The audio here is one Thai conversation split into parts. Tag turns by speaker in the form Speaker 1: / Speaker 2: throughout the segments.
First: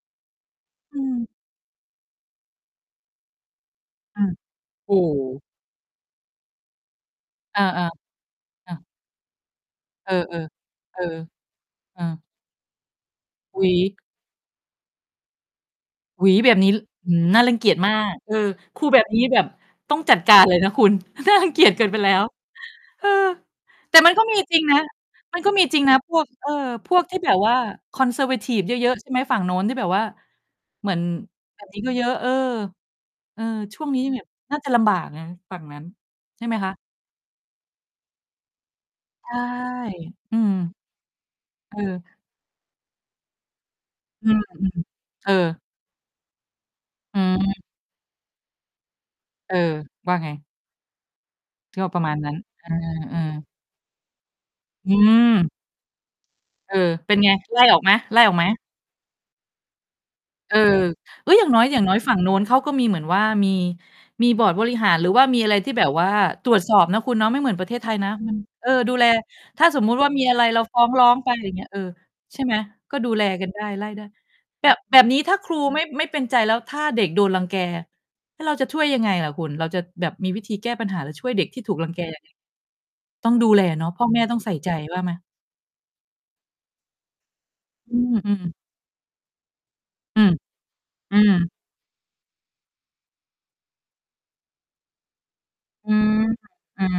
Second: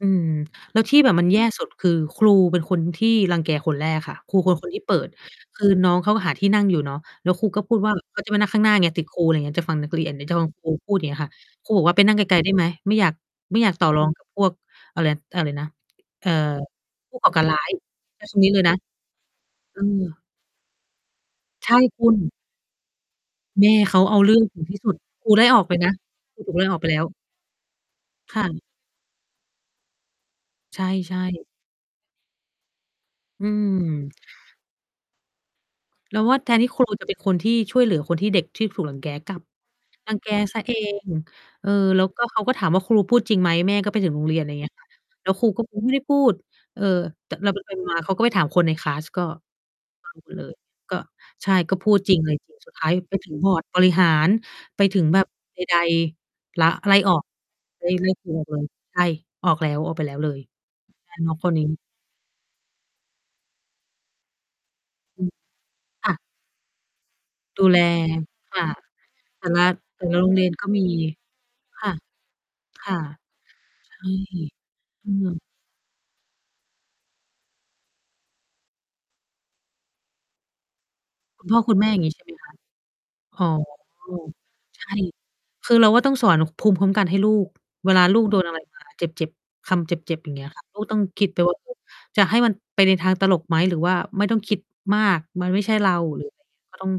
Speaker 1: อืม แล้วท
Speaker 2: อ
Speaker 1: ี
Speaker 2: ื
Speaker 1: ่แบบม
Speaker 2: ม
Speaker 1: ันแย่สุดคือครูเป็นคนที่รังแกคนแรกค่
Speaker 2: อ
Speaker 1: ะ
Speaker 2: า
Speaker 1: ครูเป็นคนที่เ
Speaker 2: โ
Speaker 1: ป
Speaker 2: อ
Speaker 1: ิ
Speaker 2: ้
Speaker 1: ด
Speaker 2: โฮ
Speaker 1: คือน้องเขาก็หาที่นั่งอยู่เนาะ แล้วครู
Speaker 2: อ
Speaker 1: ก็
Speaker 2: า
Speaker 1: พูดว่า เขาจะมานั่งข้างห
Speaker 2: ๆ
Speaker 1: น
Speaker 2: อ
Speaker 1: ้า
Speaker 2: า
Speaker 1: ไง ติดครูอะไรอย่างเงี้ย จะฟังนักเรี
Speaker 2: เอ
Speaker 1: ยน
Speaker 2: อ
Speaker 1: เดี๋ย
Speaker 2: ๆ
Speaker 1: ว
Speaker 2: เ
Speaker 1: จ
Speaker 2: อ
Speaker 1: ะ ฟังครูพูด
Speaker 2: อ
Speaker 1: อย่างนี้ค่ะ ครูบอกว่า
Speaker 2: เอ
Speaker 1: ไป
Speaker 2: อ
Speaker 1: นั่งไกล ๆ ได้ไหม ไม่อยาก ไม
Speaker 2: อ
Speaker 1: ่
Speaker 2: ุ
Speaker 1: อ
Speaker 2: ๊
Speaker 1: ยา
Speaker 2: ย
Speaker 1: กต่อรอง กับ พวก อะไร อะไรนะ
Speaker 2: อุ
Speaker 1: เอ
Speaker 2: ๊
Speaker 1: ่อ
Speaker 2: ย แบบนี้ อื้
Speaker 1: ผ
Speaker 2: อ
Speaker 1: ู้
Speaker 2: ฮ
Speaker 1: ก
Speaker 2: ื
Speaker 1: ่
Speaker 2: อ
Speaker 1: อ
Speaker 2: น่
Speaker 1: ก
Speaker 2: า
Speaker 1: าร
Speaker 2: รั
Speaker 1: ร้
Speaker 2: ง
Speaker 1: า
Speaker 2: เกี
Speaker 1: ย
Speaker 2: ยจมาก เออ
Speaker 1: นี้เลยนะ
Speaker 2: ครูแบบนี้แบบ
Speaker 1: เอ
Speaker 2: ต้องจัด
Speaker 1: อ
Speaker 2: การเลยนะคุณ น่ารังเกี
Speaker 1: ใ
Speaker 2: ย
Speaker 1: ช
Speaker 2: จ
Speaker 1: ่
Speaker 2: เกินไป
Speaker 1: ค
Speaker 2: แล
Speaker 1: ุ
Speaker 2: ้
Speaker 1: ณ
Speaker 2: ว เออ
Speaker 1: แม่
Speaker 2: แ
Speaker 1: เ
Speaker 2: ต
Speaker 1: ข
Speaker 2: ่
Speaker 1: า
Speaker 2: มั
Speaker 1: เ
Speaker 2: น
Speaker 1: อา
Speaker 2: ก็
Speaker 1: เรื
Speaker 2: ม
Speaker 1: ่
Speaker 2: ี
Speaker 1: อง
Speaker 2: จ
Speaker 1: ถ
Speaker 2: ร
Speaker 1: ึ
Speaker 2: ิง
Speaker 1: งท
Speaker 2: น
Speaker 1: ี่
Speaker 2: ะ
Speaker 1: สุด ครู
Speaker 2: มั
Speaker 1: ไ
Speaker 2: น
Speaker 1: ล่
Speaker 2: ก็
Speaker 1: อ
Speaker 2: ม
Speaker 1: อ
Speaker 2: ี
Speaker 1: กไป
Speaker 2: จริง
Speaker 1: นะ
Speaker 2: นะพวก
Speaker 1: ครู
Speaker 2: เอ
Speaker 1: ถู
Speaker 2: อ
Speaker 1: กไล่ออกไป
Speaker 2: พ
Speaker 1: แล
Speaker 2: ว
Speaker 1: ้
Speaker 2: กท
Speaker 1: ว
Speaker 2: ี่แบบว่า
Speaker 1: ค่ะ
Speaker 2: Conservative เยอะ ๆ ใช่ไหม ฝั่งโน้นที่แบบว่า
Speaker 1: ใช
Speaker 2: เหมือน
Speaker 1: ่ ๆ
Speaker 2: แบบนี้ ก็เยอะ เออ เอ
Speaker 1: อ
Speaker 2: อ
Speaker 1: ื
Speaker 2: ช่วงนี้
Speaker 1: ม
Speaker 2: แบบน่าจะลำบากนะฝั่งนั้น
Speaker 1: เราว่า
Speaker 2: ใช่
Speaker 1: แท
Speaker 2: ไหม
Speaker 1: นที
Speaker 2: ค
Speaker 1: ่
Speaker 2: ะ?
Speaker 1: ครูจะเป็น คนที่ช่วยเหลือคนที่ เด็กที่ถูกรังแก
Speaker 2: ใช
Speaker 1: กลั
Speaker 2: ่
Speaker 1: บ รังแก
Speaker 2: อืม
Speaker 1: ซะเอง เออ
Speaker 2: เออ
Speaker 1: แล้วก็เขาก็ถามว่าครูพูดจริงไหม แม่ก็ไปถึงโร
Speaker 2: อ
Speaker 1: ง
Speaker 2: ื
Speaker 1: เรีย
Speaker 2: ม
Speaker 1: น ไร
Speaker 2: อ
Speaker 1: เ
Speaker 2: ื
Speaker 1: ง
Speaker 2: ม
Speaker 1: ี้ย ค่ะ
Speaker 2: เ
Speaker 1: แล
Speaker 2: อ
Speaker 1: ้วครู
Speaker 2: อ
Speaker 1: ก็ ครู ไม่ได้พูด เออ
Speaker 2: อื
Speaker 1: แต่เรา
Speaker 2: ม
Speaker 1: ไป ไปมา เขาก็ไปถามคนในคลาสก็
Speaker 2: เออ ว่าไง?
Speaker 1: เลย ก็ ใช่ ก็
Speaker 2: ก็
Speaker 1: พู
Speaker 2: ปร
Speaker 1: ด
Speaker 2: ะม
Speaker 1: จ
Speaker 2: า
Speaker 1: ร
Speaker 2: ณ
Speaker 1: ิง
Speaker 2: น
Speaker 1: ไ
Speaker 2: ั
Speaker 1: ร
Speaker 2: ้น
Speaker 1: จริง
Speaker 2: เอ
Speaker 1: ส
Speaker 2: อ
Speaker 1: ุด ท้าย
Speaker 2: เ
Speaker 1: ไ
Speaker 2: อ
Speaker 1: ปถึง
Speaker 2: อ
Speaker 1: บอร์ดบริหารไป
Speaker 2: อื
Speaker 1: ถึงแบบ
Speaker 2: ม
Speaker 1: ใด ๆ ลา
Speaker 2: เออ
Speaker 1: ไล่
Speaker 2: เป
Speaker 1: อ
Speaker 2: ็
Speaker 1: อ
Speaker 2: น
Speaker 1: ก
Speaker 2: ไง ไล่ออก
Speaker 1: ไล
Speaker 2: ไห
Speaker 1: ่
Speaker 2: ม
Speaker 1: ไล่
Speaker 2: ไล่
Speaker 1: คร
Speaker 2: อ
Speaker 1: ู
Speaker 2: อก
Speaker 1: อ
Speaker 2: ไหม?
Speaker 1: อกเลย ใช่ ออกแล้ว ออกไปแล้วเลย
Speaker 2: เออ
Speaker 1: ออกแล้
Speaker 2: เอ้ย
Speaker 1: ว ณ
Speaker 2: อย่
Speaker 1: ต
Speaker 2: า
Speaker 1: อ
Speaker 2: ง
Speaker 1: น
Speaker 2: น้
Speaker 1: นี
Speaker 2: อย อย
Speaker 1: ้
Speaker 2: ่างน้อยฝั่งโน้นเขาก็มีเหมือนว่า มี มีบอร์ดบริหาร หรือว
Speaker 1: อ
Speaker 2: ่
Speaker 1: ื
Speaker 2: า
Speaker 1: อ
Speaker 2: มีอะไรที่แบบว
Speaker 1: ค
Speaker 2: ่า
Speaker 1: ่ะ
Speaker 2: ตรวจสอบนะคุณเนาะ ไม่เหมือน
Speaker 1: ด
Speaker 2: ปร
Speaker 1: ู
Speaker 2: ะเท
Speaker 1: แล
Speaker 2: ศไทยนะ อืม
Speaker 1: ค
Speaker 2: เ
Speaker 1: ่ะ
Speaker 2: ออ ดูแล
Speaker 1: แต่ล
Speaker 2: ถ้
Speaker 1: ะ
Speaker 2: าสมมุต
Speaker 1: แต
Speaker 2: ิ
Speaker 1: ่
Speaker 2: ว่า
Speaker 1: ละ
Speaker 2: มี
Speaker 1: โร
Speaker 2: อ
Speaker 1: ง
Speaker 2: ะ
Speaker 1: เ
Speaker 2: ไ
Speaker 1: ร
Speaker 2: ร
Speaker 1: ียน
Speaker 2: เรา
Speaker 1: ก็
Speaker 2: ฟ
Speaker 1: ม
Speaker 2: ้
Speaker 1: ี
Speaker 2: องร้องไป อะไรอย่างเงี้ย เออ
Speaker 1: ค่ะ
Speaker 2: ใช่ไหม
Speaker 1: ค
Speaker 2: ก
Speaker 1: ่
Speaker 2: ็
Speaker 1: ะ
Speaker 2: ดูแลกันได้ ไล่
Speaker 1: ใช
Speaker 2: ได
Speaker 1: ่
Speaker 2: ้ แบบ แบบ
Speaker 1: อื
Speaker 2: นี้ ถ้า
Speaker 1: อ
Speaker 2: ครูไม่ ไม่เป็นใจแล้ว ถ้าเด็กโดนรังแก แล้วเราจะช่วยยังไงล่ะคุณ เราจะแบบมีวิธีแก้ปัญหาหรือช่วยเ
Speaker 1: ค
Speaker 2: ด็
Speaker 1: ุณ
Speaker 2: ก
Speaker 1: พ
Speaker 2: ท
Speaker 1: ่
Speaker 2: ี
Speaker 1: อ
Speaker 2: ่ถ
Speaker 1: ค
Speaker 2: ู
Speaker 1: ุ
Speaker 2: ก
Speaker 1: ณแม
Speaker 2: รั
Speaker 1: ่
Speaker 2: ง
Speaker 1: อย
Speaker 2: แ
Speaker 1: ่
Speaker 2: ก
Speaker 1: างงี้
Speaker 2: ย
Speaker 1: ใ
Speaker 2: ั
Speaker 1: ช
Speaker 2: ง
Speaker 1: ่
Speaker 2: ไง?
Speaker 1: ไหมคะ
Speaker 2: ต้อง
Speaker 1: อ๋อ
Speaker 2: ดูแลเนาะ พ่อแม่ต้องใส่ใจ
Speaker 1: ใช่
Speaker 2: ว่าไหม?
Speaker 1: คือเราก็ต้องสอนภูมิคุ้มกันให้ลูก เว
Speaker 2: อื
Speaker 1: ลาลูก โด
Speaker 2: ม
Speaker 1: นอะ
Speaker 2: ๆ
Speaker 1: ไรมา เจ็บ ๆ คำเจ็
Speaker 2: อ
Speaker 1: บ
Speaker 2: ื
Speaker 1: ๆ อย
Speaker 2: ม
Speaker 1: ่างนี้ ค่ะ ลูกต้อง
Speaker 2: อื
Speaker 1: คิด ไป
Speaker 2: ม
Speaker 1: ว่าก็ จะให้มันไปในทางตลกไหมหรือว่าไม่ต้องคิดมาก มันไม่ใช่เ
Speaker 2: อ
Speaker 1: ร
Speaker 2: ื
Speaker 1: า
Speaker 2: อ
Speaker 1: หรือไรเงี้ย ก็
Speaker 2: อื
Speaker 1: ต้อง
Speaker 2: อ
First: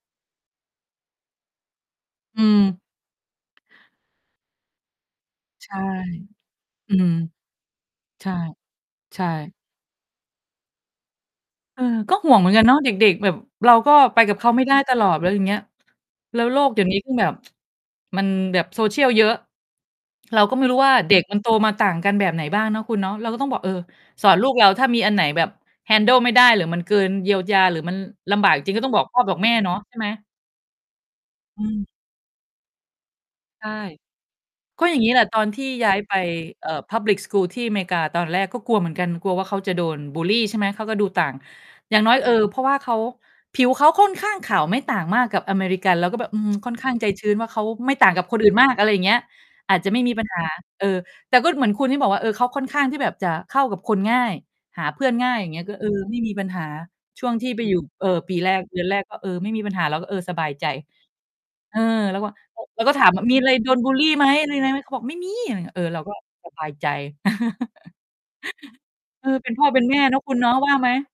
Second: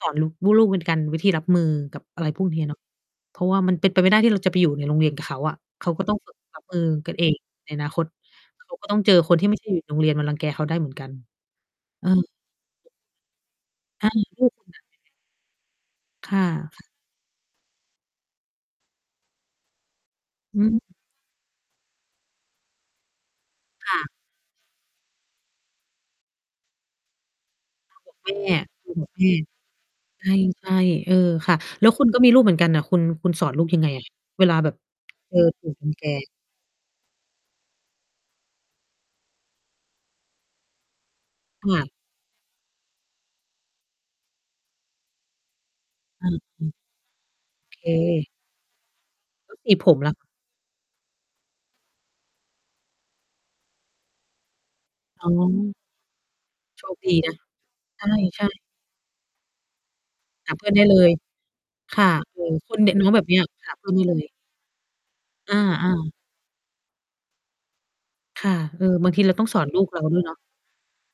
Speaker 1: สอนลูก ลูกเป็นการวิธีรับมือกับอะไร
Speaker 2: อ
Speaker 1: พ
Speaker 2: ื
Speaker 1: วกนี
Speaker 2: ม
Speaker 1: ้เนอะ เพราะว่ามันเป็นไปไม่ได้ที่เราจะไปอยู่ในโรงเรียนกับเขาอะ
Speaker 2: ใช่
Speaker 1: เขาก็ต้องฝึก รับมือ
Speaker 2: อืม
Speaker 1: กันเองในอนาคต
Speaker 2: ใช่
Speaker 1: เขาก็ ต้องเจอ
Speaker 2: ใช
Speaker 1: คนที่ ไ
Speaker 2: ่
Speaker 1: ม่ใช่อยู่ โรงเรียนมารังแกเขาได้เหมือนกัน
Speaker 2: เออ
Speaker 1: เอ
Speaker 2: ก็ห
Speaker 1: อ
Speaker 2: ่วงเหมือนกันเนาะ เด็ก ๆ แบบ เราก็
Speaker 1: ใช่
Speaker 2: ไปกับ
Speaker 1: ล
Speaker 2: เข
Speaker 1: ู
Speaker 2: า
Speaker 1: ก
Speaker 2: ไม
Speaker 1: ค
Speaker 2: ่
Speaker 1: ุณ
Speaker 2: ได้
Speaker 1: น่ะ
Speaker 2: ตลอด อะไรอย่างเงี้ย
Speaker 1: เป็นยังไง? ค
Speaker 2: แ
Speaker 1: ่
Speaker 2: ล้
Speaker 1: ะ
Speaker 2: วโลกเ
Speaker 1: ค
Speaker 2: ดี
Speaker 1: ่
Speaker 2: ๋ย
Speaker 1: ะ
Speaker 2: วนี้คือแบบ มันแบบ Social เยอะ เราก็
Speaker 1: อ
Speaker 2: ไ
Speaker 1: ื
Speaker 2: ม่รู้
Speaker 1: ม
Speaker 2: ว่าเด็กมัน โตมาต่างกันแบบไหนบ้างเนาะคุณเนาะ เราก็ต้องบอก เออ
Speaker 1: ค่ะ
Speaker 2: สอนลูกเรา ถ้ามีอันไหนแบบ Handle ไม่ได้ หรือมันเกินเยียวยา หรือมัน
Speaker 1: แม
Speaker 2: ล
Speaker 1: ่
Speaker 2: ำบากจริง ๆ ก็
Speaker 1: อ
Speaker 2: ต
Speaker 1: ย
Speaker 2: ้อ
Speaker 1: ู่
Speaker 2: งบอ
Speaker 1: ก
Speaker 2: ก
Speaker 1: ับ
Speaker 2: พ่
Speaker 1: แ
Speaker 2: อ
Speaker 1: ม่
Speaker 2: บอกแม่เนาะ ใช่ไหม?
Speaker 1: ใช่ ใช่ เออค่ะ
Speaker 2: อื
Speaker 1: แล
Speaker 2: ม
Speaker 1: ้วคุณก็มีลูกเหมือนกันน่ะ คุณ คุณสอนลู
Speaker 2: ใช
Speaker 1: ก
Speaker 2: ่
Speaker 1: ยังไงอะ เวลาแบบ
Speaker 2: ก็อย่างงี้แหละ
Speaker 1: เจ
Speaker 2: ต
Speaker 1: อ
Speaker 2: อนท
Speaker 1: ถ
Speaker 2: ี่
Speaker 1: ูกร
Speaker 2: ย
Speaker 1: ั
Speaker 2: ้า
Speaker 1: ง
Speaker 2: ย
Speaker 1: แก?
Speaker 2: ไป เอ่อ Public school ที่อเมริกา ตอนแรกก็กลัวเหมือนกัน กลัวว่าเขาจะโดนบุลลี ใช่ไหม เขาก็ดูต่าง
Speaker 1: ค่ะ
Speaker 2: อย่างน้อย เออ เพราะว่าเขา ผิวเขาค่อนข้างขาวไม่ต่างมากกับอเมริกัน เราก็แ
Speaker 1: อ
Speaker 2: บบ อืม ค่
Speaker 1: ื
Speaker 2: อ
Speaker 1: ม
Speaker 2: นข้างใจชื้นว่าเขาไม่ต่างกับ
Speaker 1: เค
Speaker 2: คนอื่นมาก อะไรอย่างเงี้ย
Speaker 1: แล้ว ส
Speaker 2: อ
Speaker 1: ี
Speaker 2: าจจ
Speaker 1: ผ
Speaker 2: ะไ
Speaker 1: ม
Speaker 2: ม่
Speaker 1: ล
Speaker 2: ม
Speaker 1: ่
Speaker 2: ี
Speaker 1: ะ?
Speaker 2: ปัญหา เออ แต่ก็เหมือนคุณที่บอกว่า เออ เขาค่อนข้างที่แบบจะเข้ากับคนง่าย หาเพื่อน
Speaker 1: อ
Speaker 2: ง
Speaker 1: ๋
Speaker 2: ่าย อย่างเงี้ย ก็
Speaker 1: อ
Speaker 2: เออ ไม่มีปัญหา
Speaker 1: โชคดี
Speaker 2: ช่
Speaker 1: น
Speaker 2: วง
Speaker 1: ะ
Speaker 2: ที่ไปอยู่ เ
Speaker 1: ใ
Speaker 2: ออ ปี
Speaker 1: ช
Speaker 2: แ
Speaker 1: ่
Speaker 2: ร
Speaker 1: ๆ
Speaker 2: ก เดือนแรกก็ เออ ไม่มีปัญหาเราก็ เออ สบา
Speaker 1: ห
Speaker 2: ย
Speaker 1: าเ
Speaker 2: ใ
Speaker 1: พ
Speaker 2: จ
Speaker 1: ื่อนได้เลย
Speaker 2: เออ
Speaker 1: ค่ะ
Speaker 2: แล้วว่า
Speaker 1: เออ
Speaker 2: แล้ว
Speaker 1: ค
Speaker 2: แล
Speaker 1: น
Speaker 2: ้ว
Speaker 1: เนี
Speaker 2: ก็
Speaker 1: ่ย
Speaker 2: ถ
Speaker 1: น
Speaker 2: า
Speaker 1: ้อง
Speaker 2: ม
Speaker 1: แ
Speaker 2: ว
Speaker 1: บ
Speaker 2: ่า
Speaker 1: บเ
Speaker 2: ม
Speaker 1: น
Speaker 2: ี
Speaker 1: ี้
Speaker 2: อ
Speaker 1: ย
Speaker 2: ะไรโ
Speaker 1: ห
Speaker 2: ด
Speaker 1: า
Speaker 2: น
Speaker 1: เพื
Speaker 2: บ
Speaker 1: ่
Speaker 2: ุ
Speaker 1: อน
Speaker 2: ล
Speaker 1: ได
Speaker 2: ล
Speaker 1: ้
Speaker 2: ี
Speaker 1: เล
Speaker 2: ไหม
Speaker 1: ย
Speaker 2: อะไรยังไง เขาบอกไม่มี
Speaker 1: อ
Speaker 2: ไ
Speaker 1: า
Speaker 2: รเงี้ย เออ
Speaker 1: อ
Speaker 2: เรา
Speaker 1: า
Speaker 2: ก็สบาย ใจ
Speaker 1: ค่ะ เออ บางที
Speaker 2: เอ
Speaker 1: เ
Speaker 2: อ
Speaker 1: ราต้อ
Speaker 2: เป
Speaker 1: ง
Speaker 2: ็น
Speaker 1: ส
Speaker 2: พ
Speaker 1: อ
Speaker 2: ่
Speaker 1: น
Speaker 2: อ เ
Speaker 1: ล
Speaker 2: ป
Speaker 1: ู
Speaker 2: ็น
Speaker 1: ก
Speaker 2: แม
Speaker 1: เร
Speaker 2: ่
Speaker 1: า
Speaker 2: เ
Speaker 1: ด
Speaker 2: น
Speaker 1: ้
Speaker 2: า
Speaker 1: ว
Speaker 2: ะ
Speaker 1: ยเ
Speaker 2: ค
Speaker 1: น
Speaker 2: ุ
Speaker 1: าะ
Speaker 2: ณเนาะ ว่าไหม?